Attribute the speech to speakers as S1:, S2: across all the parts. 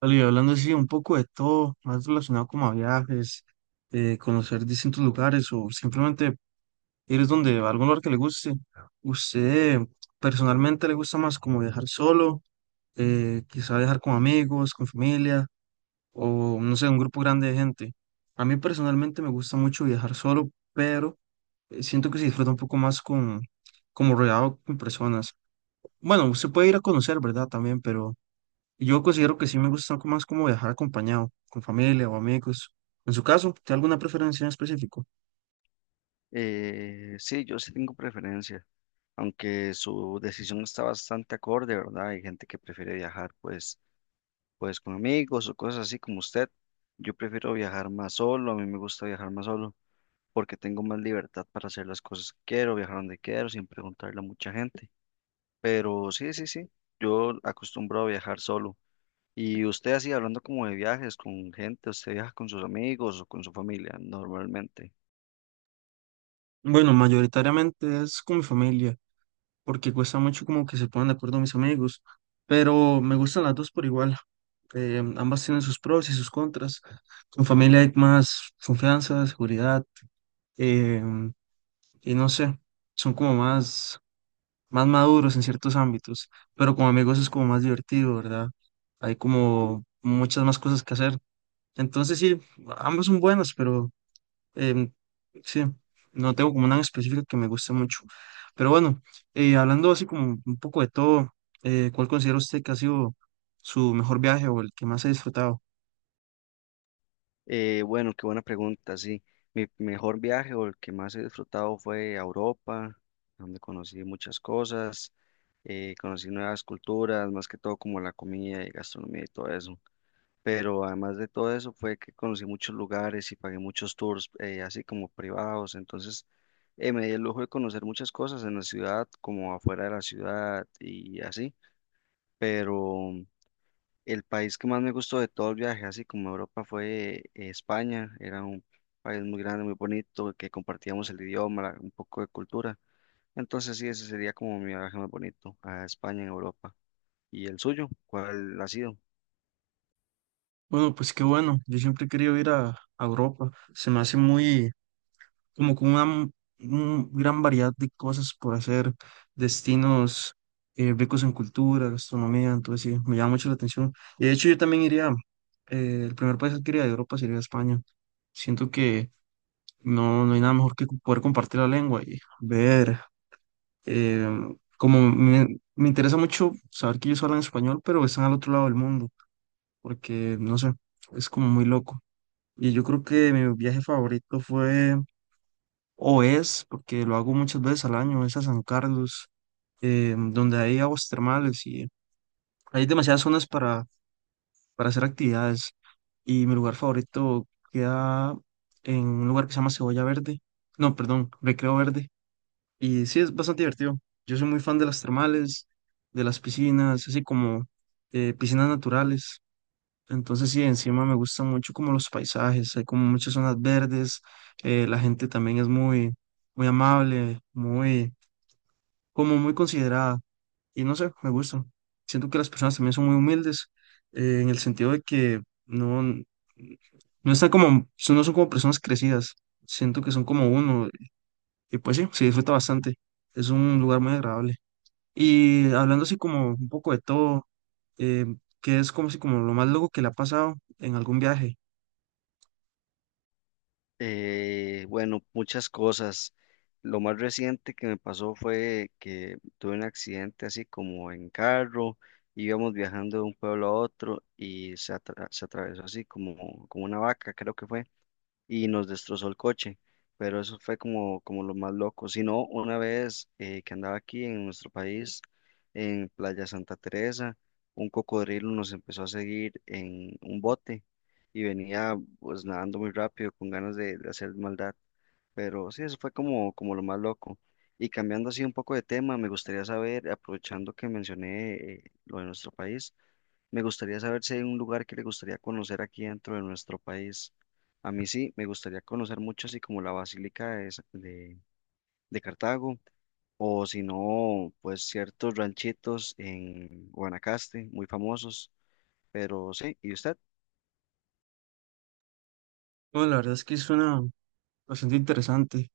S1: Vale, y hablando así un poco de todo, más relacionado como a viajes, conocer distintos lugares o simplemente ir donde a algún lugar que le guste. ¿Usted personalmente le gusta más como viajar solo, quizá viajar con amigos, con familia o no sé, un grupo grande de gente? A mí personalmente me gusta mucho viajar solo, pero siento que se disfruta un poco más con, como rodeado con personas. Bueno, usted puede ir a conocer, ¿verdad? También, pero... Yo considero que sí me gusta como- más como viajar acompañado, con familia o amigos. En su caso, ¿tiene alguna preferencia en específico?
S2: Sí, yo sí tengo preferencia, aunque su decisión está bastante acorde, ¿verdad? Hay gente que prefiere viajar pues, pues con amigos o cosas así como usted. Yo prefiero viajar más solo, a mí me gusta viajar más solo porque tengo más libertad para hacer las cosas que quiero, viajar donde quiero, sin preguntarle a mucha gente. Pero sí, sí, sí, yo acostumbro a viajar solo. Y usted así, hablando como de viajes con gente, ¿usted viaja con sus amigos o con su familia normalmente?
S1: Bueno, mayoritariamente es con mi familia, porque cuesta mucho como que se pongan de acuerdo mis amigos, pero me gustan las dos por igual. Ambas tienen sus pros y sus contras. Con familia hay más confianza, seguridad, eh, y no sé, son como más, más maduros en ciertos ámbitos, pero con amigos es como más divertido, ¿verdad? Hay como muchas más cosas que hacer. Entonces sí, ambos son buenos, pero em, sí, no tengo como una en específico que me guste mucho. Pero bueno, hablando así como un poco de todo, ¿cuál considera usted que ha sido su mejor viaje o el que más ha disfrutado?
S2: Bueno, qué buena pregunta, sí. Mi mejor viaje o el que más he disfrutado fue a Europa, donde conocí muchas cosas, conocí nuevas culturas, más que todo como la comida y gastronomía y todo eso. Pero además de todo eso fue que conocí muchos lugares y pagué muchos tours, así como privados. Entonces, me di el lujo de conocer muchas cosas en la ciudad, como afuera de la ciudad y así. Pero el país que más me gustó de todo el viaje, así como Europa, fue España. Era un país muy grande, muy bonito, que compartíamos el idioma, un poco de cultura. Entonces sí, ese sería como mi viaje más bonito a España en Europa. ¿Y el suyo? ¿Cuál ha sido?
S1: Bueno, pues qué bueno, yo siempre he querido ir a Europa, se me hace muy, como con una m- un gran variedad de cosas por hacer, destinos ricos en cultura, gastronomía, entonces sí, me llama mucho la atención. Y de hecho yo también iría, el primer país que iría de Europa sería España. Siento que no, no hay nada mejor que cu- poder compartir la lengua y ver, eh, como me interesa mucho saber que ellos hablan español, pero están al otro lado del mundo, porque no sé, es como muy loco. Y yo creo que mi viaje favorito fue o es, porque lo hago muchas veces al año, es a San Carlos, donde hay aguas termales y hay demasiadas zonas para hacer actividades. Y mi lugar favorito queda en un lugar que se llama Cebolla Verde, no, perdón, Recreo Verde. Y sí, es bastante divertido. Yo soy muy fan de las termales, de las piscinas, así como piscinas naturales. Entonces sí, encima me gustan mucho como los paisajes, hay como muchas zonas verdes, la gente también es muy, muy amable, muy como muy considerada y no sé, me gusta. Siento que las personas también son muy humildes en el sentido de que no, no están como, son- no son como personas crecidas, siento que son como uno y pues sí, se disfruta bastante, es un lugar muy agradable. Y hablando así como un poco de todo, eh, que es como si como lo más loco que le ha pasado en algún viaje.
S2: Bueno, muchas cosas. Lo más reciente que me pasó fue que tuve un accidente así como en carro, íbamos viajando de un pueblo a otro y se atravesó así como, como una vaca, creo que fue. Y nos destrozó el coche, pero eso fue como, como lo más loco. Si no, una vez que andaba aquí en nuestro país, en Playa Santa Teresa, un cocodrilo nos empezó a seguir en un bote y venía pues nadando muy rápido con ganas de hacer maldad, pero sí, eso fue como, como lo más loco. Y cambiando así un poco de tema, me gustaría saber, aprovechando que mencioné lo de nuestro país, me gustaría saber si hay un lugar que le gustaría conocer aquí dentro de nuestro país. A mí sí, me gustaría conocer mucho, así como la Basílica de Cartago, o si no, pues ciertos ranchitos en Guanacaste, muy famosos. Pero sí, ¿y usted?
S1: Bueno, la verdad es que suena bastante interesante.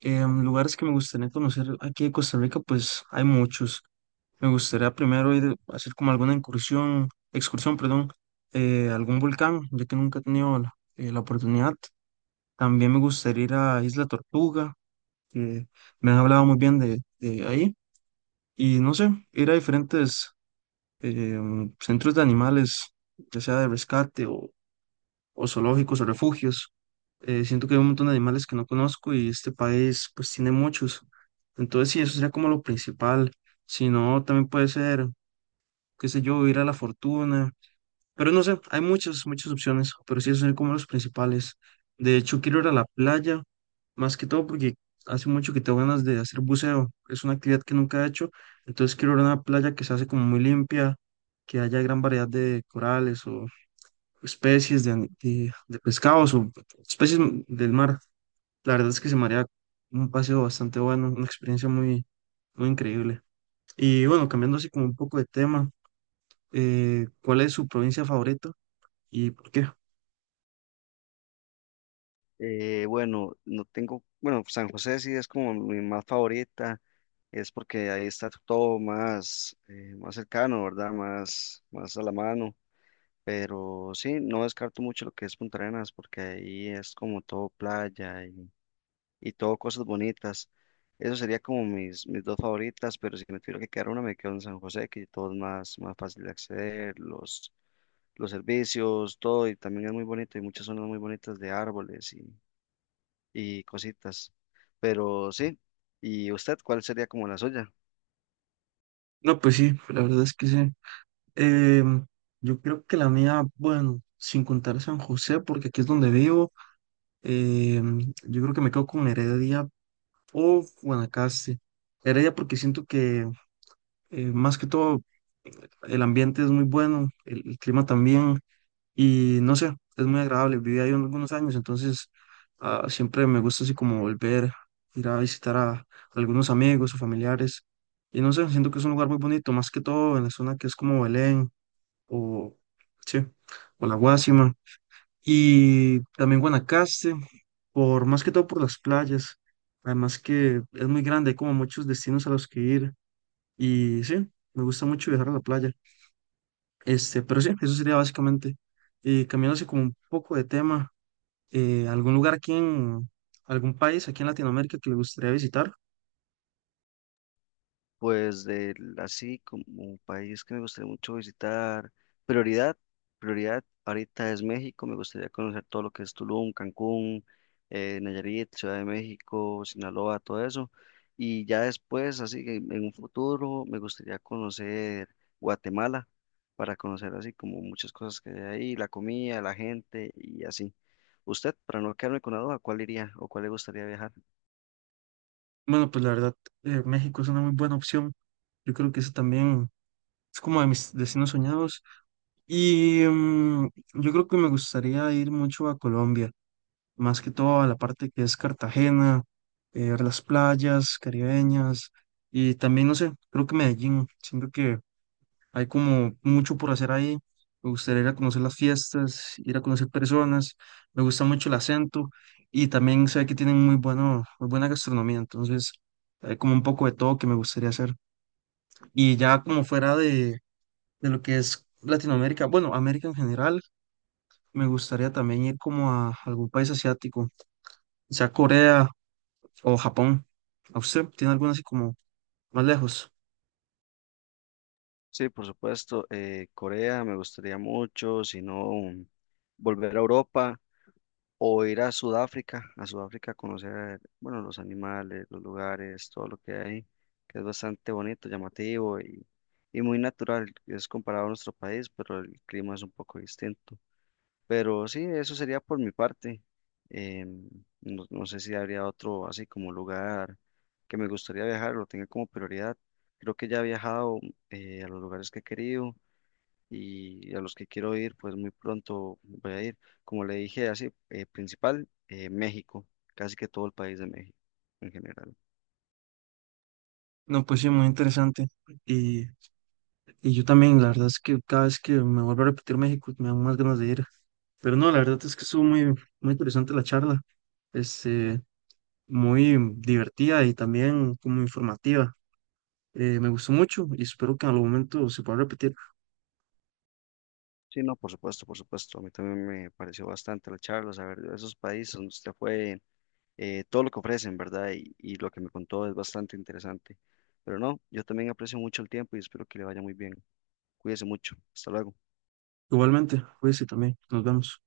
S1: Lugares que me gustaría conocer aquí en Costa Rica, pues hay muchos. Me gustaría primero ir a hacer como alguna incursión, excursión, perdón, a algún volcán, ya que nunca he tenido la, la oportunidad. También me gustaría ir a Isla Tortuga, que me han hablado muy bien de ahí. Y no sé, ir a diferentes eh, centros de animales, ya sea de rescate o zoológicos o refugios. Siento que hay un montón de animales que no conozco y este país pues tiene muchos. Entonces sí, eso sería como lo principal. Si no, también puede ser qué sé yo, ir a la fortuna, pero no sé, hay muchas opciones, pero sí, esos son como los principales. De hecho, quiero ir a la playa, más que todo porque hace mucho que tengo ganas de hacer buceo, es una actividad que nunca he hecho, entonces quiero ir a una playa que se hace como muy limpia, que haya gran variedad de corales o especies de, ani- de pescados o especies del mar. La verdad es que se me haría un paseo bastante bueno, una experiencia muy, muy increíble. Y bueno, cambiando así como un poco de tema ¿cuál es su provincia favorita y por qué?
S2: Bueno, no tengo, bueno, San José sí es como mi más favorita, es porque ahí está todo más, más cercano, ¿verdad? Más, más a la mano. Pero sí, no descarto mucho lo que es Punta Arenas, porque ahí es como todo playa y todo cosas bonitas. Eso sería como mis, mis dos favoritas, pero si me tuviera que quedar una, me quedo en San José, que todo es más, más fácil de acceder, los servicios, todo, y también es muy bonito, y muchas zonas muy bonitas de árboles y cositas. Pero sí, ¿y usted cuál sería como la suya?
S1: No, pues sí, la verdad es que sí. Em, yo creo que la mía, bueno, sin contar San José, porque aquí es donde vivo, yo creo que me quedo con Heredia o Guanacaste. Heredia porque siento que más que todo el ambiente es muy bueno, el clima también, y no sé, es muy agradable. Viví ahí algunos años, entonces siempre me gusta así como volver, ir a visitar a algunos amigos o familiares. Y no sé, siento que es un lugar muy bonito, más que todo en la zona que es como Belén o, sí, o La Guásima. Y también Guanacaste, por, más que todo por las playas. Además que es muy grande, hay como muchos destinos a los que ir. Y sí, me gusta mucho viajar a la playa. Este, pero sí, eso sería básicamente. Y cambiándose como un poco de tema, eh, ¿algún lugar aquí en algún país aquí en Latinoamérica que le gustaría visitar?
S2: Pues así como un país que me gustaría mucho visitar, prioridad, prioridad ahorita es México, me gustaría conocer todo lo que es Tulum, Cancún, Nayarit, Ciudad de México, Sinaloa, todo eso. Y ya después, así que en un futuro, me gustaría conocer Guatemala para conocer así como muchas cosas que hay ahí, la comida, la gente y así. Usted, para no quedarme con la duda, ¿cuál iría o cuál le gustaría viajar?
S1: Bueno, pues la verdad, México es una muy buena opción. Yo creo que eso también es como de mis destinos soñados. Y yo creo que me gustaría ir mucho a Colombia, más que todo a la parte que es Cartagena, ver las playas caribeñas y también, no sé, creo que Medellín. Siento que hay como mucho por hacer ahí. Me gustaría ir a conocer las fiestas, ir a conocer personas. Me gusta mucho el acento y también sé que tienen muy bueno, muy buena gastronomía. Entonces, hay como un poco de todo que me gustaría hacer. Y ya como fuera de lo que es Latinoamérica, bueno, América en general, me gustaría también ir como a algún país asiático, sea Corea o Japón. ¿A usted tiene alguna así como más lejos?
S2: Sí, por supuesto. Corea me gustaría mucho, si no, volver a Europa o ir a Sudáfrica, a Sudáfrica a conocer, bueno, los animales, los lugares, todo lo que hay, que es bastante bonito, llamativo y muy natural. Es comparado a nuestro país, pero el clima es un poco distinto. Pero sí, eso sería por mi parte. em, no, no sé si habría otro así como lugar que me gustaría viajar, lo tenga como prioridad. Creo que ya he viajado a los lugares que he querido y a los que quiero ir, pues muy pronto voy a ir. Como le dije, así, principal, México, casi que todo el país de México en general.
S1: No, pues sí, muy interesante. y Y yo también, la verdad es que cada vez que me vuelvo a repetir México me dan más ganas de ir. Pero no, la verdad es que estuvo muy, muy interesante la charla, este, muy divertida y también como informativa. Me gustó mucho y espero que en algún momento se pueda repetir.
S2: Sí, no, por supuesto, por supuesto. A mí también me pareció bastante la charla, saber de esos países donde usted fue, todo lo que ofrecen, ¿verdad? Y lo que me contó es bastante interesante. Pero no, yo también aprecio mucho el tiempo y espero que le vaya muy bien. Cuídese mucho. Hasta luego.
S1: Igualmente, cuídense también, nos vemos.